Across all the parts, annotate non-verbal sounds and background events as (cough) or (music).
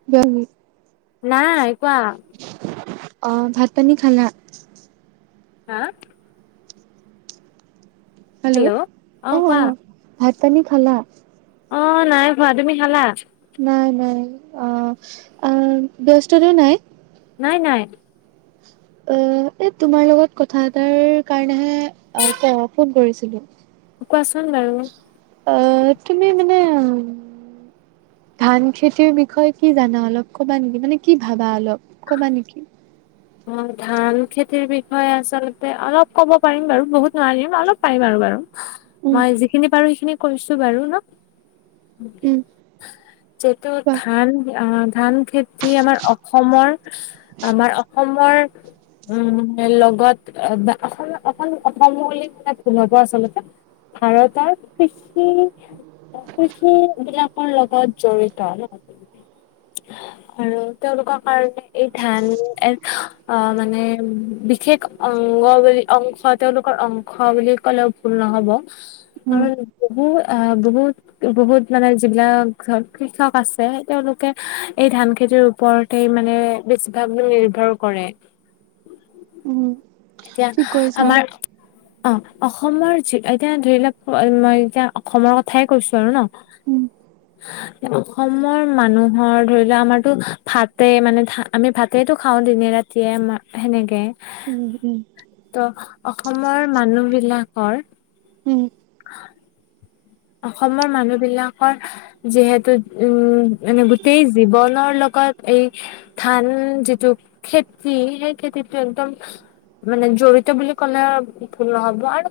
(inaudible) নাই, কোৱা? অ' ভাত-পানী খালা? হাঁ? হেল্ল' অ অ‌ ভাত-পানী খালা? অ, নাই খোৱা। তুমি খালা? নাই, নাই। অ, অ' ব্যস্ততো নাই। নাই, নাই। অ, এই তোমাৰ লগত কথা এটাৰ কাৰণেহে, অ' ফোন কৰিছিলো। কোৱাচোন বাৰু? অ' তুমি মানে ধান খেতিৰ বিষয়ে কি জানা অলপ ক'বা নেকি? মানে কি ভাবা? অলপ ক'বা নেকি? (inaudible) অ, ধান খেতিৰ বিষয়ে আচলতে অলপ ক'ব পাৰিম বাৰু, বহুত নোৱাৰিম। অলপ পাৰিম আৰু বাৰু। উম মই যিখিনি পাৰোঁ, সেইখিনি কৈছোঁ বাৰু ন? উম যিহেতু কোৱা ধান অ, ধান খেতি আমাৰ অসমৰ আমাৰ অসমৰ উম, এ, লগত এবা অসম, অসম, অসম বুলি ক'লে ভুল হ'ব আচলতে। ভাৰতৰ কৃষি কৃষি বিলাকৰ লগত জড়িত ন? আৰু তেওঁলোকৰ কাৰণে এই ধান এক আ মানে বিশেষ অংগ বুলি, অংশ তেওঁলোকৰ অং শ বুলি ক'লেও ভুল নহ'ব, উম কাৰণ বহু এ, বহুত বহুত মানে, যিবিলাক ধৰক কৃষক আছে, তেওঁওলোকে এই ধান খেতিৰ ওপৰত তেই মানে বেছিভাগ বোৰেই নিৰ্ভৰ কৰে। উম এতিয়া ঠিক কৰিছা আমাৰ অ, অসমৰ যি এতিয়া ধৰি লোৱা, মই এতিয়া অসমৰ কথাই কৈছোঁ আৰু ন। উম। অসমৰ মানুহৰ ধৰি লোৱা, আমাৰতো ভাতেই মানে ধা আমি ভাতেইটো খাওঁ দিনে-ৰাতিয়ে সেনেকে। উম, উম। ত, অসমৰ মানুহ বিলাকৰ উম। অসমৰ মানুহ বিলাকৰ যিহেতু উম, মানে গোটেই জীৱনৰ লগত এই ধান যিটো খেতি, সেই খেতিটো একদম মানে জড়িত বুলি ক'লে আও ভুল নহ'ব। আৰু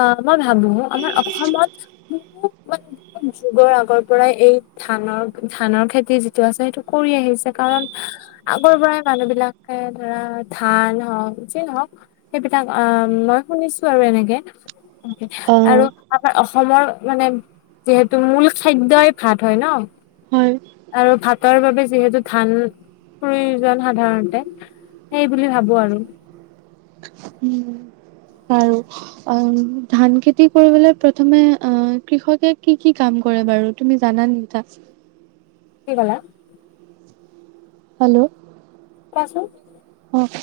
অ, মই ভাবোঁ আমাৰ অসমত (unintelligible) যুগৰ আগৰ পৰাই এই ধানৰ, ধানৰ খেতি যিটো আছে সেইটো কৰি আহিছে। কাৰণ আগৰ পৰাই মানুহ বিলাকে ধৰা, ধান হওঁক, যিয়েই নহওঁক সেইবিলাক অ' মই শুনিছোঁ আৰু এনেকে, অ আৰু আমাৰ অসমৰ মানে, যিহেতু মূল খাদ্যই ভাত হয় ন, হয় আৰু ভাতৰ বাবে যিহেতু ধান প্ৰয়োজন সাধাৰণতে, সেইবুলি ভাবো আৰু। উম, বাৰু। অ', ধান খেতি কৰিবলে প্ৰথমে অ' কৃষকে কি কি কাম কৰে বাৰু? তুমি জানা নেকি কথা? কি ক'লা? হেল্লো'। কোৱাচোন? অ',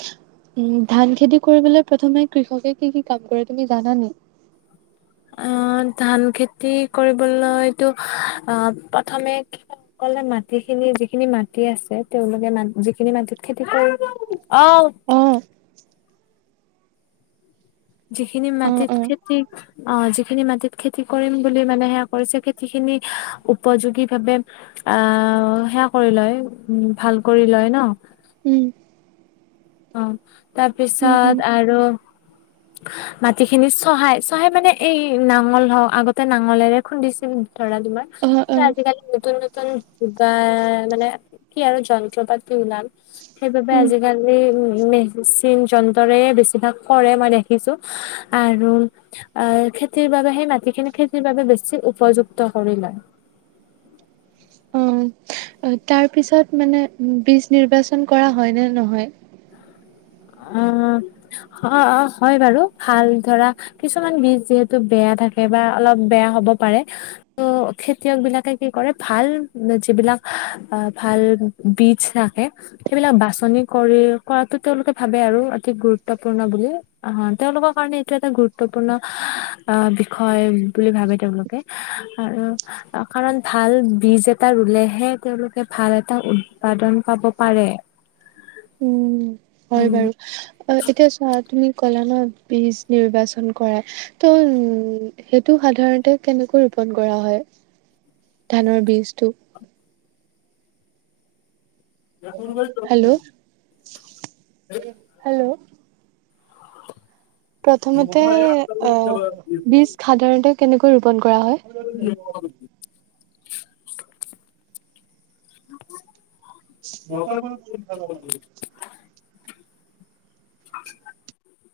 উম, ধান খেতি কৰিবলে প্ৰথমে কৃষকে কি কি কাম কৰে, তুমি জানা নেকি? অ', ধান খেতি কৰিবলৈতো অ' প্ৰথমে খেতিয়ক সকলে মাটি খিনি যিখিনি মাটি আছে, তেওঁলোকে ম যিখিনি মাটিত খেতি কৰিব অ'। অ'। যিখিনি অ মাটিত অ খেতি অ', যিখিনি মাটিত খেতি কৰিম বুলি মানে সেয়া কৰিছে খেতি খিনি উপযোগী ভাবে আহ সেয়া কৰি লয়, উম, ভাল কৰি লয় ন। উম। অ', উম উম তাৰপিছত আৰু মাটি খিনি চহাই, চহাই মানে এই নাঙল হওক, আগতে নাঙলেৰে খুন্দিছিল ধৰা তোমাৰ। অ অ আজিকালি নতুন নতুন যোগাৰ, মানে কি আৰু যন্ত্ৰ পাতি ওলাল। সেইবাবে উম আজিকালি উম মেচিন যন্ত্ৰৰে বেছিভাগ কৰে মানে। শিকিছো আৰু খেতিৰ বাবে সেই মাটিখিনি খেতিৰ বাবে উপযুক্ত কৰি লয়। উম। তাৰ পিছত মানে বীজ নিৰ্বাচন কৰা হয় নে নহয়? অ'', হয় বাৰু, ভাল ধৰা কিছুমান বীজ যিহেতু বেয়া থাকে বা অলপ বেয়া হব পাৰে। ত' খেতিয়ক বিলাকে কি কৰে, ভাল যিবিলাক আহ ভাল বীজ থাকে, সেইবিলাক বাচনি কৰি কৰাটো তেওঁলোকে ভাবে আৰু, অতি গুৰুত্বপূৰ্ণ বুলি। অ', তেওঁলোকৰ কাৰণে এইটো এটা গুৰুত্বপূৰ্ণ অ', বিষয় বুলি ভাবে তেওঁলোকে আৰু কাৰণ ভাল বীজ এটা ৰুলেহে, তেওঁলোকে ভাল এটা উৎপাদন পাব পাৰে। উম হয় উম বাৰু, অ', এতিয়া চোৱা, তুমি ক'লা ন বীজ নিৰ্বাচন কৰা ত' উ, সেইটো সাধাৰণতে কেনেকৈ ৰোপন কৰা হয়? ধানৰ বীজটো। Hello, hello. প্ৰথমতে, অ', বীজ সাধাৰণতে কেনেকৈ ৰোপন কৰা হয়? (inaudible) (inaudible) (inaudible)